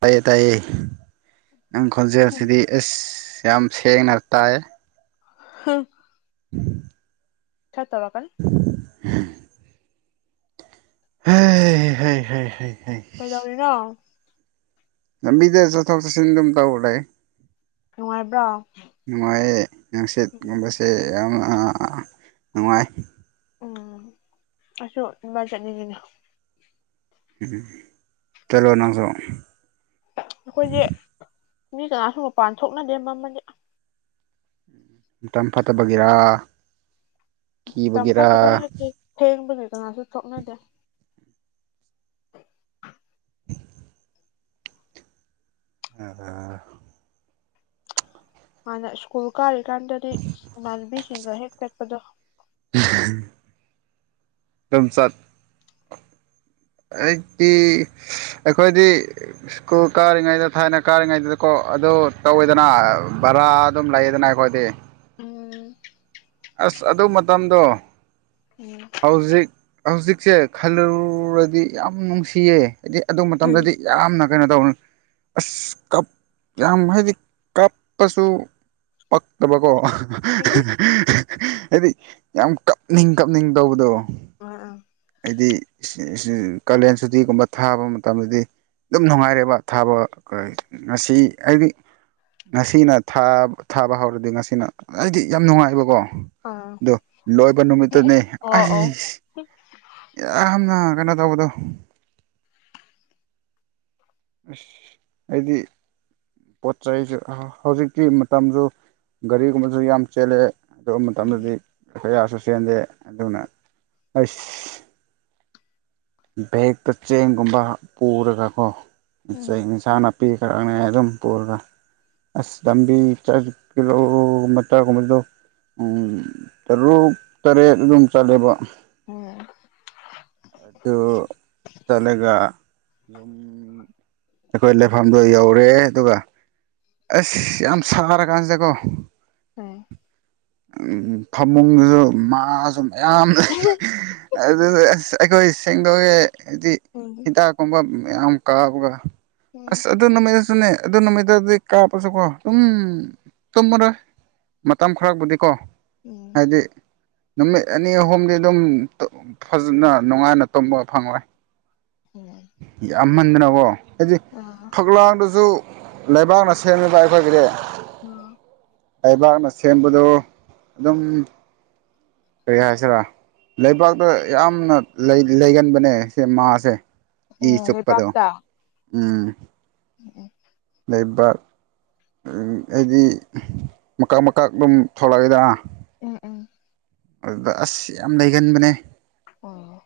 ꯇꯥꯏꯌꯦ ꯇꯥꯏꯌꯦ ꯅꯪ ꯎꯝ ꯈꯣꯟꯖꯦꯜꯁꯤꯗꯤ ꯑꯁ ꯌꯥꯝ ꯁꯦꯡꯅꯔꯇꯥ ꯍꯝ [inaudible] [unintelligible] ꯈ ꯇꯧꯔꯒ ꯍ [unintelligible] [inaudible] [unintelligible] [inaudible] ꯍꯣꯏꯗꯅꯤꯔ ꯂꯝꯕꯤꯗ ꯆꯠꯊꯣꯛ ꯆꯠꯁꯤꯟ ꯑꯗꯨꯝ ꯇꯧꯔꯦ ꯅꯨꯡꯉꯥꯏꯕ꯭ꯔꯥ ꯡꯁꯤꯦꯠꯀꯨꯝꯕꯁꯦ ꯌꯥꯝꯅ ꯅꯨꯡꯉꯥꯏ ꯎꯝ ꯑꯁꯣ ꯏꯃꯖꯠꯅꯤꯗꯅ ꯝ ꯆꯂꯣꯅꯁꯨ ꯑꯩꯈꯣꯏꯁꯦ ꯃꯤ ꯀꯅꯥꯁꯨ ꯃꯄꯥꯟ ꯊꯣꯛꯅꯗꯦ ꯃꯃꯜꯗꯤ ꯃꯇꯝ ꯐꯠꯇꯕꯒꯤꯔꯥ ꯇꯝ ꯀꯤꯕꯒꯤꯔꯥ ꯐꯠꯇ ꯊꯦꯡꯒꯦ ꯀꯅꯥꯁꯨ ꯊꯣꯛꯅꯗꯦ ꯑ [unintelligible] [inaudible] ꯍꯥꯟꯅ ꯁ꯭ꯀꯨꯜ ꯀꯥꯔꯤꯀꯥꯟꯗꯗꯤ ꯏꯃꯥꯟꯕꯤꯁꯤꯡꯗꯣ ꯍꯦꯛ ꯆꯠꯄꯗꯣ [unintelligible] [inaudible] ꯀꯝꯆꯠ ꯑꯩꯗꯤ ꯑꯩꯈꯣꯏꯗꯤ ꯁ꯭ꯀꯨꯜ ꯀꯥꯔꯤꯉꯩꯗ ꯊꯥꯏꯅ ꯀꯥꯔꯤꯉꯩꯗꯨꯗꯀꯣ ꯑꯗꯣ ꯇꯧꯋꯦꯗꯅ ꯕꯔꯥ ꯑꯗꯨꯝ ꯂꯩꯑꯦꯗꯅ ꯑꯩꯈꯣꯏꯗꯤ ꯎꯝ ꯑꯁ ꯑꯗꯨ ꯃꯇꯝꯗꯣ ꯎꯝ ꯍꯧꯖꯤꯛ ꯍꯧꯖꯤꯛꯁꯦ ꯈꯜꯂꯨꯔꯗꯤ ꯌꯥꯝ ꯅꯨꯡꯁꯤꯌꯦ ꯍꯥꯏꯗꯤ ꯑꯗꯨ ꯃꯇꯝꯗꯗꯤ ꯌꯥꯝꯅ ꯀꯩꯅꯣ ꯇꯧꯅ ꯑꯁ ꯀꯞ ꯌꯥꯝ ꯍꯥꯏꯗꯤ ꯀꯞꯄꯁꯨ ꯄꯛꯇꯕꯀꯣ [unintelligible] ꯍꯥꯏꯗꯤ ꯌꯥꯝ ꯀꯞꯅꯤꯡ ꯀꯞꯅꯤꯡ ꯇꯧꯕꯗꯣ ꯑ ꯑ ꯑꯥꯏꯗꯤ ꯏꯁꯤ ꯏꯁꯤ ꯀꯥꯂꯦꯟ ꯁꯨꯇꯤꯒꯨꯝꯕ ꯊꯥꯕ ꯃꯇꯝꯗꯗꯤ ꯗꯨꯝ ꯅꯨꯡꯉꯥꯏꯔꯦꯕ ꯊꯥꯕ ꯀ ꯉꯁꯤ ꯍꯥꯏꯗꯤ ꯉꯁꯤꯅ ꯊꯥ ꯊꯥꯕ ꯍꯧꯔꯗꯤ ꯉꯁꯤꯅ ꯍꯥꯏꯗꯤ ꯌꯥꯝ ꯅꯨꯡꯉꯥꯏꯕꯀꯣ ꯑꯥ ꯗꯣ ꯂꯣꯏꯕ ꯅꯨꯃꯤꯠꯇꯨꯅꯦ ꯑꯣ ꯑꯣ ꯑꯥꯏꯆ ꯌꯥꯝꯅ ꯀꯅꯣ ꯇꯧꯕꯗꯣ ꯑꯁ ꯍꯥꯏꯗꯤ ꯄꯣꯠ ꯆꯩꯖꯨ ꯑ ꯍꯧꯖꯤꯛꯇꯤ ꯃꯇꯝꯖꯨ ꯒꯥꯔꯤꯒꯨꯝꯕꯖꯨ ꯌꯥꯝ ꯆꯦꯜꯂꯦ ꯑꯗꯨ ꯎꯝ ꯃꯇꯝꯗꯗꯤ ꯑꯦꯐ ꯑꯥꯏ ꯑꯥꯔꯁꯨ ꯆꯦꯟꯗꯦ ꯑꯗꯨꯅ ꯑꯩꯁ ꯕꯦꯛꯇ ꯆꯦꯡꯒꯨꯝꯕ ꯄꯨꯔꯒꯀꯣ ꯎꯝ ꯆꯦꯡ ꯏꯟꯁꯥꯡꯅ ꯄꯤꯈ꯭ꯔꯛꯅꯤ ꯑꯗꯨꯝ ꯄꯨꯔꯒ ꯑꯁ ꯂꯝꯕꯤ ꯆ ꯀꯤꯂꯣꯃꯇꯔ ꯒꯨꯝꯕꯗꯣ ꯎꯝ ꯇꯔꯨꯛ ꯇꯔꯦꯠ ꯑꯗꯨꯝ ꯆꯠꯂꯦꯕ ꯎꯝ ꯑꯗꯨ ꯆꯠꯂꯒ ꯌꯨꯝ ꯑꯩꯈꯣꯏ ꯂꯩꯐꯝꯗꯣ ꯌꯧꯔꯦ ꯑꯗꯨꯒ ꯑꯁ ꯌꯥꯝ ꯁꯥꯔ ꯀꯥꯟꯁꯤꯗꯀꯣ ꯎꯝ ꯎꯝ ꯐꯃꯨꯡꯗꯨꯁꯨ ꯃꯥꯁꯨ ꯃꯌꯥꯝ ꯂꯩ ꯑꯗꯨ ꯑꯁ ꯑꯩꯈꯣꯏ ꯁꯦꯡꯗꯣꯛꯑꯦ ꯍꯥꯏꯗꯤ ꯎꯝ ꯎꯝ ꯍꯤꯗꯥꯛꯀꯨꯝꯕ ꯃꯌꯥꯝ ꯀꯥꯞꯄꯒ ꯎꯝ ꯑꯁ ꯑꯗꯨ ꯅ ꯃꯦꯁ ꯗꯨꯅꯦ ꯑꯗꯨ ꯅꯨꯃꯤꯠꯇꯗꯤ ꯀꯥꯞꯄꯁꯨꯀꯣ ꯑꯗꯨꯝ ꯇꯨꯝꯃꯔꯣꯏ ꯃꯇꯝ ꯈꯔꯕꯨꯗꯤꯀꯣ ꯎꯝ ꯍꯥꯏꯗꯤ ꯅꯨꯃꯤꯠ ꯑꯅꯤ ꯑꯍꯨꯝꯗꯤ ꯗꯨꯝ ꯇꯨꯞ ꯐꯖꯅ ꯅꯨꯡꯉꯥꯏꯅ ꯇꯨꯝꯕ ꯐꯪꯉꯣꯏ ꯌꯥꯝꯃꯟꯗꯅꯀꯣ ꯍꯥꯏꯗꯤ ꯐꯛꯂꯥꯡꯗꯖꯨ ꯂꯩꯕꯥꯛꯅ ꯁꯦꯝꯃꯦꯕ ꯑꯩꯈꯣꯏꯒꯤꯗꯤ ꯎꯝ ꯂꯩꯕꯥꯛꯅ ꯁꯦꯝꯕꯗꯨ ꯑꯗꯨꯝ ꯀꯔꯤ ꯍꯥꯏꯁꯤꯔꯥ ꯂꯩꯕꯥꯛꯇ ꯌꯥꯝꯅ ꯂꯩ ꯂꯩꯒꯟꯕꯅꯦ ꯁꯦ ꯃꯥꯁꯦ ꯏ ꯎꯝ ꯆꯨꯞꯄꯗꯣ ꯂꯩꯕꯥꯛꯇ ꯎꯝ ꯎꯝ ꯂꯩꯕꯥꯛ ꯑ ꯑꯩꯗꯤ ꯃꯀꯛ ꯃꯀꯛ ꯗꯨꯝ ꯊꯣꯛꯂꯩꯗꯅ ꯎꯝ ꯎꯝ ꯑꯗꯨꯗ ꯑꯁ ꯌꯥꯝ ꯂꯩꯒꯟꯕꯅꯦ ꯑꯣ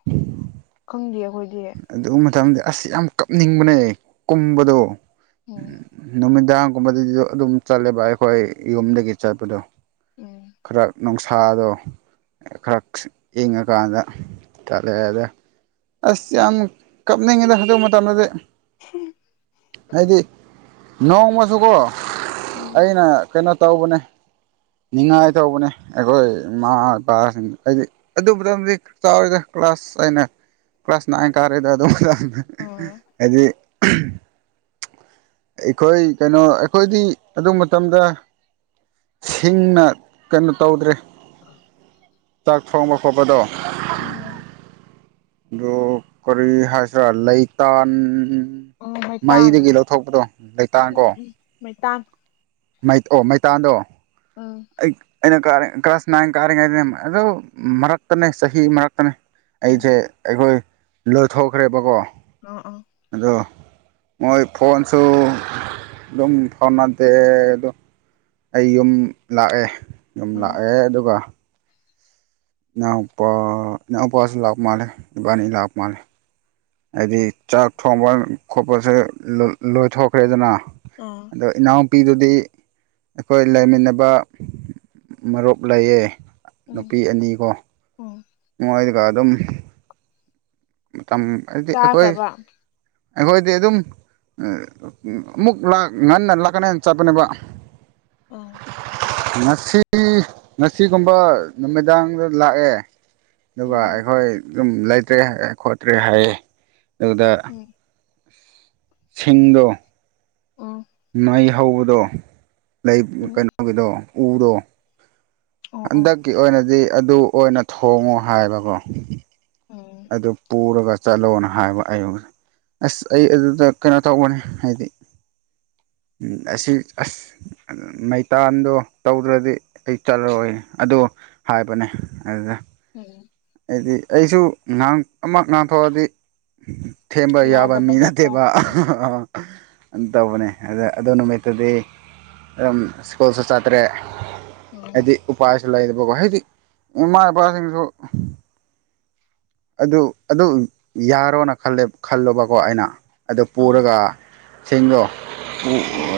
ꯈꯪꯗꯤꯌꯦ ꯑꯗꯨ ꯃꯇꯝꯗꯤ ꯑꯁ ꯌꯥꯝ ꯀꯞꯅꯤꯡꯕꯅꯦ ꯀꯨꯝꯕꯗꯣ ꯎꯝ [unintelligible] ꯗꯥꯡꯒꯨꯝꯕꯗꯗꯤ ꯑꯗꯨꯝ ꯆꯠꯂꯦꯕ ꯑꯩꯈꯣꯏ ꯌꯨꯝꯗꯒꯤ ꯆꯠꯄꯗꯣ ꯎꯝ ꯈꯔ ꯅꯨꯡꯁꯥꯗꯣ ꯈꯔꯛ ꯏꯪꯉꯀꯥꯟꯗ ꯆꯠꯂꯦ ꯑꯗ ꯑꯁ ꯌꯥꯝ ꯀꯞꯅꯤꯡꯉꯤꯗ ꯑꯗꯨ ꯃꯇꯝꯗꯗꯤ ꯈꯝ ꯍꯥꯏꯗꯤ ꯅꯣꯡꯃꯁꯨꯀꯣ ꯎꯝ ꯑꯩꯅ ꯀꯩꯅꯣ ꯇꯧꯕꯅꯦ ꯅꯤꯉꯥꯏ ꯇꯧꯕꯅꯦ ꯑꯩꯈꯣꯏ ꯏꯃꯥ ꯏꯄꯥꯁꯤꯡꯗ ꯑꯩꯗꯤ ꯑꯗꯨꯕꯗꯝꯗꯗꯤ ꯆꯥꯎꯔꯦꯗ ꯀ꯭ꯂꯥꯁ ꯑꯥꯏꯅꯥ ꯀ꯭ꯂꯥꯁ ꯅꯥꯏꯟ ꯀꯥꯔꯦꯗ ꯑꯗꯨꯃꯦ ꯎꯝ ꯍꯥꯏꯗꯤ ꯑꯩꯈꯣꯏ ꯀꯩꯅꯣ ꯑꯩꯈꯣꯏꯗꯤ ꯑꯗꯨ ꯃꯇꯝꯗ ꯁꯤꯡꯅ ꯀꯩꯅꯣ ꯇꯧꯗ꯭ꯔꯦ ꯑ ꯆꯥꯛ ꯊꯣꯡꯕ ꯈꯣꯠꯄꯗꯣ ꯎꯝ ꯑꯗꯨ ꯀꯔꯤ ꯍꯥꯏꯁꯤ꯭ꯔꯥ ꯂꯩꯇꯥꯟ ꯑ ꯃꯩꯇꯥꯟ ꯗꯣ ꯃꯩꯇꯥꯟꯀꯣ ꯃꯩꯇꯟ ꯃꯩ ꯑꯣ ꯃꯩꯇꯥꯟꯗꯣ ꯑꯥ ꯑꯩ ꯑꯩꯅ ꯀꯥ ꯀ꯭ꯂꯥꯁ ꯅꯥꯏꯟ ꯀꯥꯔꯤꯉꯩꯗꯅꯦ ꯑꯗꯣ ꯃꯔꯛꯇꯅꯦ ꯆꯍꯤ ꯃꯔꯛꯇꯅꯦ ꯎꯝ ꯑꯩꯁꯦ ꯑꯩꯈꯣꯏ ꯂꯣꯏꯊꯣꯛꯈ꯭ꯔꯦꯕꯀꯣ ꯑꯥ ꯑꯥ ꯑꯗꯣ ꯃꯣꯏ ꯐꯣꯟꯁꯨ ꯑꯗꯨꯝ ꯐꯥꯎꯅꯗꯦ ꯑꯩ ꯌꯨꯝ ꯂꯥꯛꯑꯦ ꯌꯨꯝ ꯎꯝ ꯂꯥꯛꯑꯦ ꯑꯗꯨꯒ ꯏꯅꯥꯎꯄꯥꯁꯨ ꯂꯥꯛ ꯃꯥꯜꯂꯦ ꯏꯕꯥꯅꯤ ꯂꯥꯥꯛ ꯃꯥꯜꯂꯦ ꯍꯥꯏꯗꯤ ꯆꯥꯛ ꯊꯣꯡꯕ ꯈꯣꯠꯄꯁꯦ ꯂꯣꯏꯊꯣꯛꯈ꯭ꯔꯦꯗꯅ ꯑꯥ ꯑꯗꯣ ꯏꯅꯥꯎ ꯅꯨꯄꯤꯗꯨꯗꯤ ꯑꯩꯈꯣꯏ ꯂꯩꯃꯤꯟꯅꯕ ꯃꯔꯨꯞ ꯂꯩꯌꯦ ꯎꯝ ꯅꯨꯄꯤ ꯑꯅꯤꯒꯣ ꯎꯝ ꯃꯗꯨꯀꯥ ꯑꯗꯨꯝ ꯍꯥꯏꯗꯤ ꯑꯩꯈꯣꯏ ꯆꯥꯈ꯭ꯔꯕ ꯑꯩꯈꯣꯏꯗꯤ ꯑꯗꯨꯝ ꯑꯃꯨꯛ ꯉꯟꯅ ꯂꯥꯛꯀꯅꯦꯅ ꯆꯠꯄꯅꯦꯕ ꯑ ꯉꯁꯤ ꯉꯁꯤꯒꯨꯝꯕ ꯅꯨꯃꯤꯗꯥꯡꯗ ꯂꯥꯛꯑꯦ ꯑꯗꯨꯒ ꯎꯝ ꯑꯩꯈꯣꯏ ꯑꯗꯨꯝ ꯂꯩꯇ꯭ꯔꯦ ꯈꯣꯠꯇ꯭ꯔꯦ ꯍꯥꯏꯌꯦ ꯑꯗꯨꯗ ꯎꯝ ꯗ ꯑꯣ ꯃꯩ ꯍꯧꯕꯗꯣ ꯂꯩ ꯎꯝ ꯀꯩꯅꯣꯒꯤꯗꯣ ꯎꯗꯣ ꯑꯣ ꯑꯣ ꯍꯟꯗꯛꯀꯤ ꯑꯣꯏꯅꯗꯤ ꯑꯗꯨ ꯑꯣꯏꯅ ꯊꯣꯡꯉꯨ ꯍꯥꯏꯕꯀꯣ ꯎꯝ ꯑꯗꯨ ꯄꯨꯔꯒ ꯆꯠꯂꯣꯅ ꯍꯥꯏꯕ ꯑꯌꯨꯁ ꯑꯁ ꯑꯩ ꯑꯗꯨꯗ ꯀꯩꯅꯣ ꯇꯧꯕꯅꯦ ꯍꯥꯏꯗꯤ ꯎꯝ ꯑꯁꯤ ꯑꯁ ꯃꯩꯇꯥꯟꯗꯣ ꯇꯧꯗ꯭ꯔꯗꯤ ꯑꯩ ꯆꯠꯂꯑꯣꯣꯏ ꯑ ꯍꯥꯏꯕꯅꯦ ꯑꯗꯨꯗ ꯎꯝ ꯍꯥꯏꯗꯤ ꯑꯩꯁꯨ ꯉꯥꯡ ꯑꯃꯨꯛ ꯉꯥꯡꯊꯣꯛꯑꯗꯤ ꯊꯦꯝꯕ ꯌꯥꯕ ꯃꯤ ꯌꯥꯗꯕ ꯖꯥꯠꯇꯣ ꯅꯠꯇꯦꯕ ꯎꯝ ꯑꯗꯨꯝ ꯇꯧꯕꯅꯦ ꯑ ꯑꯗꯨ ꯅꯨꯃꯤꯠꯇꯨꯗꯤ ꯑꯗꯨꯝ ꯁ꯭ꯀꯨꯜꯁꯨ ꯆꯥꯇ꯭ꯔꯦ ꯎꯝ ꯍꯥꯏꯗꯤ ꯎꯄꯥꯏꯁꯨ ꯂꯩꯕꯀꯣ ꯍꯥꯏꯗꯤ ꯏꯃꯥ ꯏꯄꯥꯁꯤꯡꯁꯨ ꯑꯗꯨ ꯑꯗꯨ ꯌꯥꯔꯣꯅ ꯈꯜꯂꯣꯕꯀꯣ ꯑꯩꯅ ꯑꯗꯨ ꯑꯥ ꯄꯨꯔꯒ ꯁꯤꯒꯣ ꯑꯥ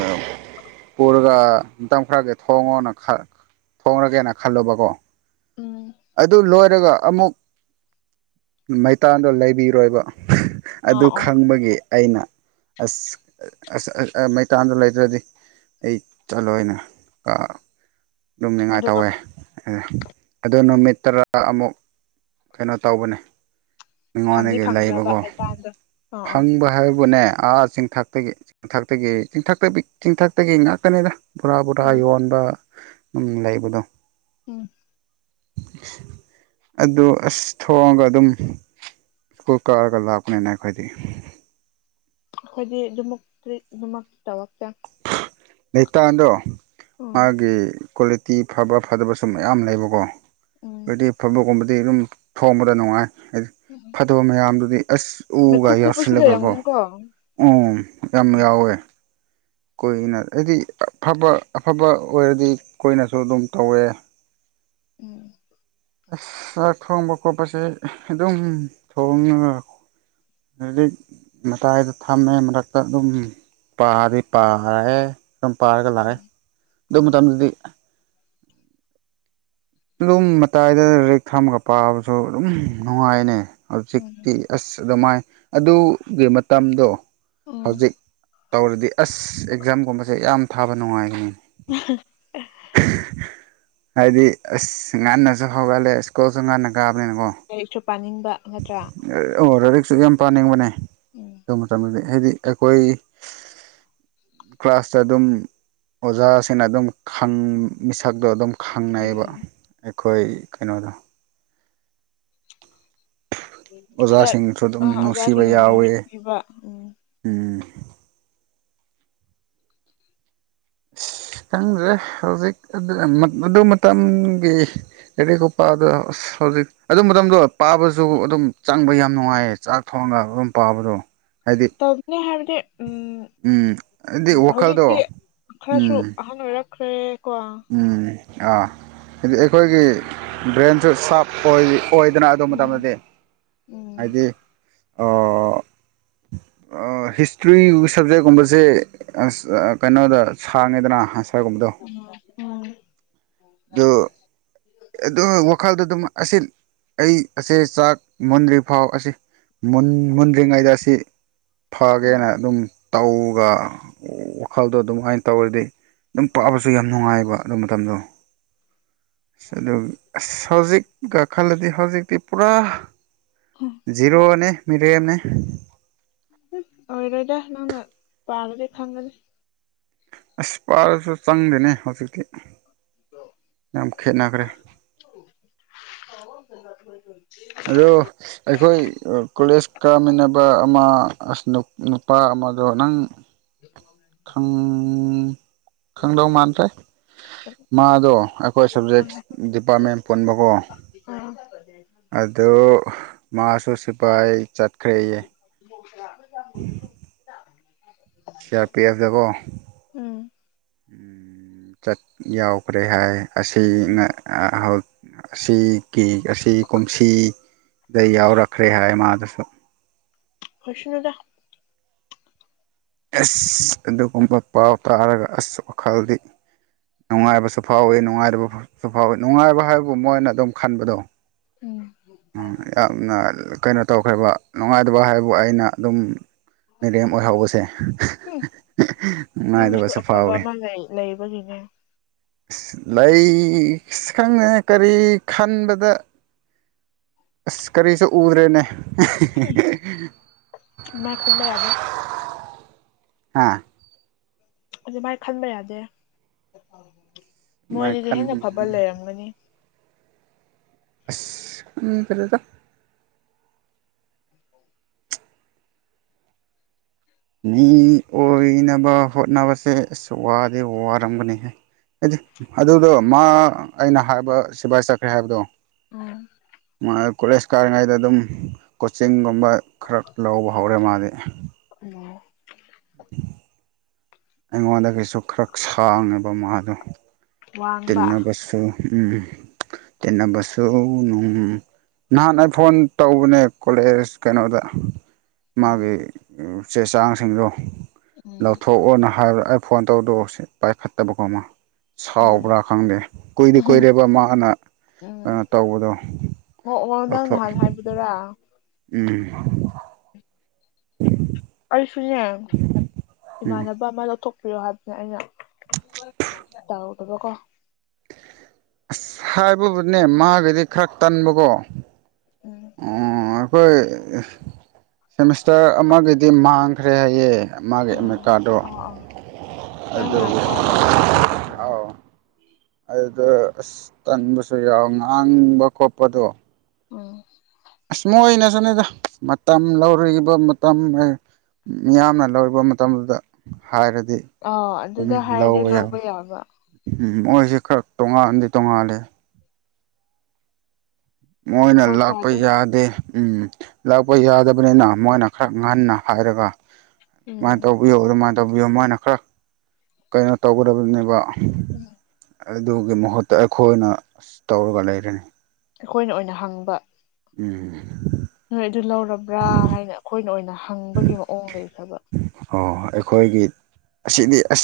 ꯀꯔꯒ ꯃꯇꯝ ꯈꯔꯒꯤ ꯊꯣꯡꯉꯣꯅ ꯊꯣꯡꯡꯂꯒꯦꯅ ꯈꯜꯂꯨꯕꯀꯣ ꯎꯝ ꯑꯗꯨ ꯂꯣꯏꯔꯒ ꯑꯃꯨꯛ ꯃꯩꯇꯥꯟꯜꯗꯣ ꯂꯩꯕꯤꯔꯣꯏꯕ ꯑꯗꯨ ꯑꯥ ꯑꯣ ꯈꯪꯕꯒꯤ ꯑꯩꯅ ꯑꯁ ꯑꯁ ꯑ ꯃꯩꯇꯥꯟꯗ ꯂꯩꯗ꯭ꯔꯗꯤ ꯑꯩ ꯆꯥꯂꯣꯏꯅ ꯂꯨꯝꯅꯤꯡꯉꯥꯏ ꯑꯗꯨꯒ ꯇꯧꯋꯦ ꯑꯗ ꯅꯨꯃꯤꯠ ꯇꯔꯥ ꯑꯃꯨꯛ ꯀꯩꯅꯣ ꯇꯧꯕꯅꯦ ꯐꯪꯗꯤ ꯃꯤꯉꯣꯟꯗꯒꯤ ꯐꯪꯕ꯭ꯔꯕ ꯂꯩꯕꯀꯣ ꯃꯩꯇꯥꯟꯗꯣ ꯑꯥ ꯑꯥ ꯐꯪꯕ ꯍꯥꯏꯕꯨꯅꯦ ꯑꯥ ꯆꯤꯡꯊꯥꯛꯇꯒꯤ ꯆꯊꯥꯛꯇꯒꯤ ꯆꯊꯥꯛꯇ ꯆꯤꯡꯊꯥꯛꯇꯒꯤ ꯉꯥꯛꯇꯅꯤꯗ ꯄꯨꯔꯥ ꯄꯨꯔꯥ ꯎꯝ ꯌꯣꯟꯕ ꯎ ꯂꯩꯕꯗꯣ ꯎꯝ ꯑꯗꯨꯗ ꯑꯁ ꯊꯣꯡꯉꯒ ꯑꯗꯨꯝꯀꯨ ꯀꯥꯔꯒ ꯂꯥꯛꯄꯅꯤꯅ ꯑꯩꯈꯣꯏꯗꯤ ꯑꯩꯈꯣꯏꯗꯤ ꯑꯗꯨꯃꯛ ꯇꯔꯤ ꯑꯗꯨꯃꯛ ꯇꯧ ꯂꯩꯇꯥꯗꯣ ꯎꯝ ꯃꯥꯒꯤ ꯀ꯭ꯋꯥꯂꯤꯇꯤ ꯐꯕ ꯐꯗꯕꯁꯨ ꯃꯌꯥꯝ ꯂꯩꯕꯀꯣ ꯎꯝ ꯀ꯭ꯋꯥꯂꯤꯇꯤ ꯐꯕꯒꯨꯝꯕꯗ ꯑꯩ ꯑꯗꯨꯝ ꯊꯣꯡꯕꯗ ꯅꯨꯡꯉꯥꯏ ꯍꯥꯏꯗꯤ ꯎꯝ ꯐꯠꯇꯕ ꯃꯌꯥꯝꯗꯨꯗꯤ ꯑꯁ ꯎꯒ ꯃꯩꯈꯨ ꯈꯨꯕꯁꯨ ꯌꯥꯎꯁꯤꯜꯂꯒꯀꯣ ꯂꯩꯔꯝꯒꯅꯤꯀꯣ ꯎꯝ ꯌꯥꯝ ꯎꯝ ꯌꯥꯎꯋꯦ ꯀꯨꯏꯅ ꯍꯥꯏꯗꯤ ꯑꯐꯕ ꯑꯐꯕ ꯑꯣꯏꯔꯗꯤ ꯀꯣꯏꯅꯁꯨ ꯑꯗꯨꯝ ꯇꯧꯋꯦ ꯎꯝ ꯑꯁ ꯆꯥꯛ ꯊꯣꯡꯕ ꯈꯣꯠꯄꯁꯦ ꯑꯗꯨꯝ ꯊꯣꯡꯉ ꯔ ꯃꯇꯥꯏꯗ ꯊꯥꯝꯃꯦ ꯃꯛꯇꯛꯇ ꯑꯗꯨꯝ ꯄꯥꯔꯗꯤ ꯄꯥꯔꯦ ꯑꯗꯨꯝ ꯄꯥꯔꯒ ꯎꯝ ꯂꯥꯛꯑꯦ ꯑꯗꯨ ꯑꯥ ꯃꯇꯝꯗꯗꯤ ꯑꯗꯨꯝ ꯃꯇꯥꯏꯗ ꯔꯦꯛ ꯊꯝꯃꯒ ꯄꯥꯕꯁꯨ ꯑꯗꯨꯝ ꯅꯨꯡꯉꯥꯏꯅꯦ ꯎꯝ ꯍꯧꯖꯤꯛꯇꯤ ꯑꯁ ꯑꯗꯨꯃꯥꯏ ꯑꯗꯨꯒꯤ ꯃꯇꯝꯗꯣ ꯎ ꯍꯧꯖꯤꯛ ꯇꯧꯔꯗꯤ ꯑꯁ ꯑꯦꯛꯖꯥꯝꯒꯨꯝꯕꯁꯦ ꯌꯥꯝ ꯊꯥꯕ ꯅꯨꯡꯉꯥꯏꯕꯅꯤ [unintelligible] ꯍꯥꯏꯗꯤ ꯑꯁ ꯉꯥꯟꯁꯨ ꯍꯒꯂꯦ ꯑꯁ ꯀꯣꯁꯨ ꯉꯥꯟ ꯕꯅꯦ ꯅꯣ ꯂꯥꯏꯔꯤꯛꯁꯨ ꯄꯥꯅꯤꯡꯕ ꯅꯠꯇ꯭ꯔꯥ ꯑꯁꯨꯛ ꯌꯥꯝ ꯄꯥꯅꯤꯡꯕꯅꯦ ꯎꯝ ꯑꯗꯨ ꯃꯇꯝꯗꯗꯤ ꯍꯥꯏꯗꯤ ꯑꯩꯈꯣꯏ ꯀ꯭ꯂꯥꯁꯇ ꯑꯗꯨꯝ ꯑꯣꯖꯥꯁꯤꯡꯅ ꯑꯗꯨꯝ ꯈꯪ ꯃꯤꯁꯛꯇꯣ ꯑꯗꯨꯝ ꯈꯪꯅꯩꯕ ꯎꯝ ꯑꯩꯈꯣꯏ ꯀꯩꯅꯣꯗ ꯈꯔ ꯑꯣꯖꯥꯁꯤꯡꯁꯨ ꯑ ꯑꯗꯨꯝ ꯅꯨꯡꯁꯤꯕ ꯑꯣꯖꯥꯁꯤꯡꯅ ꯌꯥꯎꯋꯦ ꯅꯨꯡꯁꯤꯕ ꯎꯝ ꯎꯝ [unintelligible] ꯑꯁ ꯈꯪꯗ꯭ꯔꯦ ꯍꯧꯖꯤꯛ ꯑꯗꯨ ꯃꯇꯝꯒꯤ ꯔꯦꯗꯤ ꯀꯣꯄꯗꯣ ꯑ ꯍꯧꯖꯤꯛ ꯑꯗꯨ ꯃꯇꯝꯗꯣ ꯄꯥꯕꯁꯨ ꯑꯗꯨꯝ ꯆꯪꯕ ꯌꯥꯝ ꯅꯨꯡꯉꯥꯏꯌꯦ ꯆꯥꯛ ꯊꯣꯡꯒ ꯑꯗꯨꯝ ꯄꯥꯕꯗꯣ ꯍꯥꯏꯗꯤ ꯇꯝꯅꯤ ꯍꯥꯏꯅ ꯎꯝ ꯎꯝ ꯍꯥꯏꯗꯤ ꯋꯥꯈꯜꯗꯣ ꯍꯧꯖꯤꯛꯇꯤ ꯈꯔꯁꯨ ꯎꯝ ꯑꯍꯟ ꯑꯣꯏꯔꯛꯈ꯭ꯔꯦ ꯀꯣ ꯎꯝ ꯑꯥ ꯍꯥꯏꯗꯤ ꯑꯩꯈꯣꯏꯒꯤ ꯕ꯭ꯔꯦꯟꯁꯨ ꯁꯥꯔꯞ ꯑꯣꯏ ꯑꯣꯏꯗꯅ ꯑꯗꯨ ꯎꯝ ꯃꯇꯝꯗꯗꯤ ꯎꯝ ꯍꯥꯏꯗꯤ ꯑ ꯍꯤꯁꯇ꯭ꯔꯤ ꯁꯕꯖꯦꯛꯀꯨꯝꯕꯁꯦ ꯑꯁ ꯀꯩꯅꯣꯗ ꯁꯥꯡꯉꯦꯗꯅ ꯎꯝ ꯑꯗꯨꯗꯣ ꯑꯗꯨ ꯑꯗꯨ ꯋꯥꯈꯥꯜꯗ ꯑꯗꯨꯃꯛ ꯑꯁꯤ ꯑꯩ ꯑꯁꯦ ꯆꯥꯛ ꯃꯨꯟꯗ꯭ꯔꯤ ꯐꯥꯎ ꯑꯁꯤ ꯟ ꯃꯨꯟ꯭ꯔꯤꯉꯩꯗ ꯑꯁꯤ ꯐꯒꯦꯅ ꯑꯗꯨꯝ ꯇꯧꯒ ꯋꯥꯈꯜꯗꯣ ꯑꯗꯨꯃꯥꯏꯅ ꯇꯧꯔꯗꯤ ꯑꯗꯨꯝ ꯄꯥꯕꯁꯨ ꯌꯥꯝ ꯅꯨꯡꯉꯥꯏꯕ ꯑꯗꯨ ꯃꯇꯝꯗꯣ ꯑꯗꯨ ꯁꯖꯤꯛ ꯒꯈꯂꯗꯤ ꯁꯖꯤꯛꯇ ꯄꯨꯥ ꯖꯤꯔꯣꯅꯦ ꯃꯤꯗꯤꯌꯝꯅꯦ ꯎꯝ ꯑꯣꯔꯔ ꯍꯥꯏꯅꯅ ꯄꯥꯔꯔ ꯈꯥꯡꯒꯗꯤ ꯑꯁ ꯄꯥꯔꯁꯨ ꯆꯪꯗꯦꯅꯦ ꯍꯧꯖꯤꯛꯇꯤ ꯌꯥꯝ ꯈꯦꯠ ꯅꯈꯔ ꯑꯗꯣ ꯑꯩꯈꯣꯏ ꯀꯣꯂꯦꯖ ꯀꯥꯃꯤꯟꯅꯕ ꯑꯃ ꯑ ꯅꯨꯄꯥ ꯑꯃ ꯑꯣ ꯅꯅꯪ ꯈꯪ ꯈꯪꯗꯧ ꯃꯇ ꯃꯥꯗꯣ ꯑꯩꯈꯣꯏ ꯁꯕꯖꯦꯛ ꯗꯤꯄꯥꯔꯠꯃꯦꯟ ꯄꯨꯟꯕꯀꯣ ꯑ ꯃꯥꯁꯨ ꯁꯤꯐꯥꯏ ꯆꯠꯈ꯭ꯔꯦꯌꯦ ꯃ꯭ꯔꯥ ꯁꯤꯌꯥꯔ ꯄꯤ ꯑꯦꯐꯗꯀꯣ ꯎꯝ ꯎ ꯆꯠ ꯌꯥꯎꯈ꯭ꯔꯦ ꯍꯥꯏ ꯎꯝ ꯑꯁꯤꯅ ꯑꯁꯤ ꯀꯦꯛ ꯑꯁꯤ ꯀꯨꯝꯁꯤ ꯗꯗꯩ ꯌꯥꯎꯔꯛꯈ꯭ꯔꯦ ꯍꯥꯏ ꯃꯥꯗꯨꯁꯨ ꯍꯣꯏ ꯁꯅꯨꯗ ꯑꯁ ꯑꯗꯨꯒꯨꯝꯕ ꯄꯥꯎ ꯇꯥꯔꯒ ꯑꯁ ꯋꯥꯈꯜꯗꯤ ꯅꯨꯡꯉꯥꯏꯕꯁꯨ ꯁꯨꯐꯥꯎꯋꯤ ꯅꯨꯡꯉꯥꯏꯕ ꯁꯨꯐꯥꯎꯋꯤ ꯅꯨꯡꯉꯥꯏꯕ ꯍꯥꯏꯕꯕꯨ ꯃꯣꯏꯅ ꯑꯗꯨꯝ ꯈꯟꯕꯗꯣ ꯎꯝ ꯇꯧꯈ꯭ꯔꯕ ꯅꯨꯡꯉꯥꯏꯇꯕ ꯍꯥꯏꯕꯨ ꯑꯩꯅ ꯑꯗꯨꯝ ꯃꯦꯔꯦꯝ ꯑꯣꯏꯍꯧꯕꯁꯦ ꯉꯗ ꯅꯪꯒꯤꯁꯨ ꯀꯁ ꯑꯐꯕ ꯐꯥꯎꯦ ꯑꯃ ꯂꯩ ꯂꯩꯕꯒꯤꯅꯦ ꯂꯩ ꯈꯪꯉꯦ ꯀꯔꯤ ꯈꯟꯕꯗ ꯑꯁ ꯀꯔꯤꯁꯨ ꯎꯗ꯭ꯔꯦꯅꯦ ꯎꯝ [unintelligible] ꯃꯥꯏ ꯈꯟꯕ ꯌꯥꯗꯦ ꯍꯥꯥ ꯑꯗꯨ ꯃꯥꯏ ꯈꯟꯕ ꯌꯥꯗꯦ ꯑꯗꯨꯃꯥꯏꯅ ꯃꯣꯏꯗꯤꯗꯤ ꯈꯟ ꯍꯦꯟꯅ ꯐꯕ ꯂꯩꯔꯝꯒꯅꯤ ꯏꯔꯗ ꯃꯤ ꯑꯣꯏꯅꯕ ꯍꯣꯠꯅꯕꯁꯦ ꯑꯁ ꯋꯥꯗꯤ ꯋꯥꯔꯝꯒꯅꯤ ꯗꯤ ꯑꯗꯨꯗꯣ ꯃꯥ ꯑꯩꯅ ꯍꯥꯏꯕ ꯁꯤꯕꯥꯥꯏ ꯆꯠꯈ꯭ꯔꯦ ꯍꯥꯏꯕꯗꯣ ꯎ ꯃꯥ ꯀꯣꯂꯦꯖ ꯀꯥꯔꯤꯉꯩꯗ ꯑꯗꯨꯝ ꯀꯣꯆꯤꯡꯒꯨꯝꯕ ꯈꯔ ꯂꯧꯕ ꯍꯧꯔꯦ ꯃꯥꯗꯤ ꯑꯗꯨ ꯑꯩꯉꯣꯟꯗꯒꯤꯁꯨ ꯈꯔ ꯁꯥꯡꯉꯦꯕ ꯃꯥꯗꯣ ꯋꯥꯡꯕ ꯇꯤꯟꯅꯕꯁꯨ ꯎꯝ ꯇꯅꯕꯁꯣꯅ ꯅꯍꯥꯟ ꯑꯩ ꯐꯣꯟ ꯇꯧꯕꯅꯦ ꯀꯣꯂꯦꯖ ꯀꯩꯅꯣꯗ ꯃꯥꯒꯤ ꯎꯝ ꯆꯦ ꯆꯥꯡꯁꯤꯡꯗꯣ ꯎꯝ ꯂꯧꯊꯣꯛꯑꯣꯅ ꯍꯥꯏꯕ ꯑꯩ ꯐꯣꯟ ꯇꯧꯗꯣ ꯁꯤ ꯄꯥꯏꯈꯠꯇꯕꯀꯣ ꯃꯥ ꯎꯝ ꯀꯥꯎꯕ꯭ꯔꯥ ꯈꯪꯗꯦ ꯀꯨꯏꯗꯤ ꯎꯝ ꯀꯨꯏꯔꯦꯕ ꯃꯥꯅ ꯎꯝ ꯀꯩꯅꯣ ꯇꯧꯕꯗꯣ ꯑꯣ ꯉ ꯅꯥꯡ ꯂꯧꯊꯣꯛ ꯅꯍꯥꯟ ꯍꯥꯏꯕꯗꯨꯔꯥ ꯎꯝ ꯎꯝ ꯁꯨꯅꯦ ꯏꯃꯥꯟꯅꯕ ꯑꯃ ꯂꯧꯊꯣꯛ ꯄꯣ ꯍꯥꯏꯅꯦ ꯑꯩꯅ ꯇꯗꯕꯀꯣ ꯑꯁ ꯍꯥꯏꯕꯕꯨꯅꯦ ꯃꯥꯒꯗꯤ ꯈꯔ ꯇꯟꯕꯀꯣ ꯎꯝ ꯑꯣ ꯑꯩꯈꯣꯏ ꯁꯦꯃꯤꯁꯇꯔ ꯑꯃꯒꯤꯗꯤ ꯃꯥꯡꯈ꯭ꯔꯦ ꯍꯥꯏꯌꯦ ꯃꯥꯒꯤ ꯑꯣ ꯑꯦꯃꯤꯠ ꯀꯥꯔꯗꯣ ꯑꯣ ꯑꯣ ꯁꯣꯏꯃ ꯂ ꯑꯗꯨꯒꯤ ꯍꯥ ꯄ ꯑꯥꯎ ꯑꯗꯨꯗ ꯑꯁ ꯇꯟꯕꯁꯨ ꯌꯥꯎ ꯉꯥꯡꯕ ꯈꯣꯠꯄꯗꯣ ꯎꯝ ꯑꯁ ꯃꯣꯏ ꯅ ꯆꯠꯅꯤꯗ ꯃꯇꯝ ꯂꯧꯔꯔꯤꯕ ꯃꯇꯝ ꯃꯤꯌꯥꯝꯅ ꯂꯧꯔꯤꯕ ꯃꯇꯝꯗꯨꯗ ꯍꯥꯏꯔꯗꯤ ꯑꯥ ꯑꯗꯨꯝ ꯑꯗꯨꯗ ꯍꯥꯏꯔꯗꯤ ꯂꯧꯕ ꯌꯥꯕ ꯎꯝ ꯃꯣꯏꯁꯤꯦ ꯈꯔ ꯇꯣꯡꯉꯥꯟꯗꯤ ꯇꯣꯡꯉꯥꯂꯦ ꯃꯣꯏꯅ ꯂꯥꯛꯄ ꯊꯧꯁꯥꯗꯦ ꯌꯥꯗꯦ ꯎꯝ ꯂꯥꯛꯄ ꯌꯥꯗꯕꯅꯤꯅ ꯃꯣꯏꯅ ꯈꯔ ꯉꯟꯅ ꯍꯥꯏꯔꯒ ꯑꯗꯨꯃꯥꯏꯅ ꯎꯝ ꯇꯧꯕꯤꯌꯣ ꯑꯗꯨꯃꯥꯏꯅ ꯇꯧꯕꯤꯌꯣ ꯃꯣꯏꯅ ꯈꯔ ꯀꯩꯅꯣ ꯇꯧꯒꯗꯕꯅꯦꯕ ꯑꯗꯨꯒꯤ ꯃꯍꯨꯠꯇ ꯑꯩꯈꯣꯏꯅ ꯑ ꯇꯧꯔꯒ ꯂꯩꯔꯅꯤ ꯑꯩꯈꯣꯏꯅ ꯑꯣꯏꯅ ꯍꯪꯕ ꯎꯝ ꯅꯣꯏ ꯑꯗꯨ ꯂꯧꯔꯕ꯭ꯔꯥ ꯍꯥꯏꯅ ꯑꯩꯈꯣꯏꯅ ꯑꯣꯏꯅ ꯍꯪꯕꯒꯤ ꯃꯑꯣꯡ ꯂꯩꯈ꯭ꯔꯕ ꯑꯣ ꯑꯩꯈꯣꯏꯒꯤ ꯑꯁꯤꯗꯤ ꯑꯁ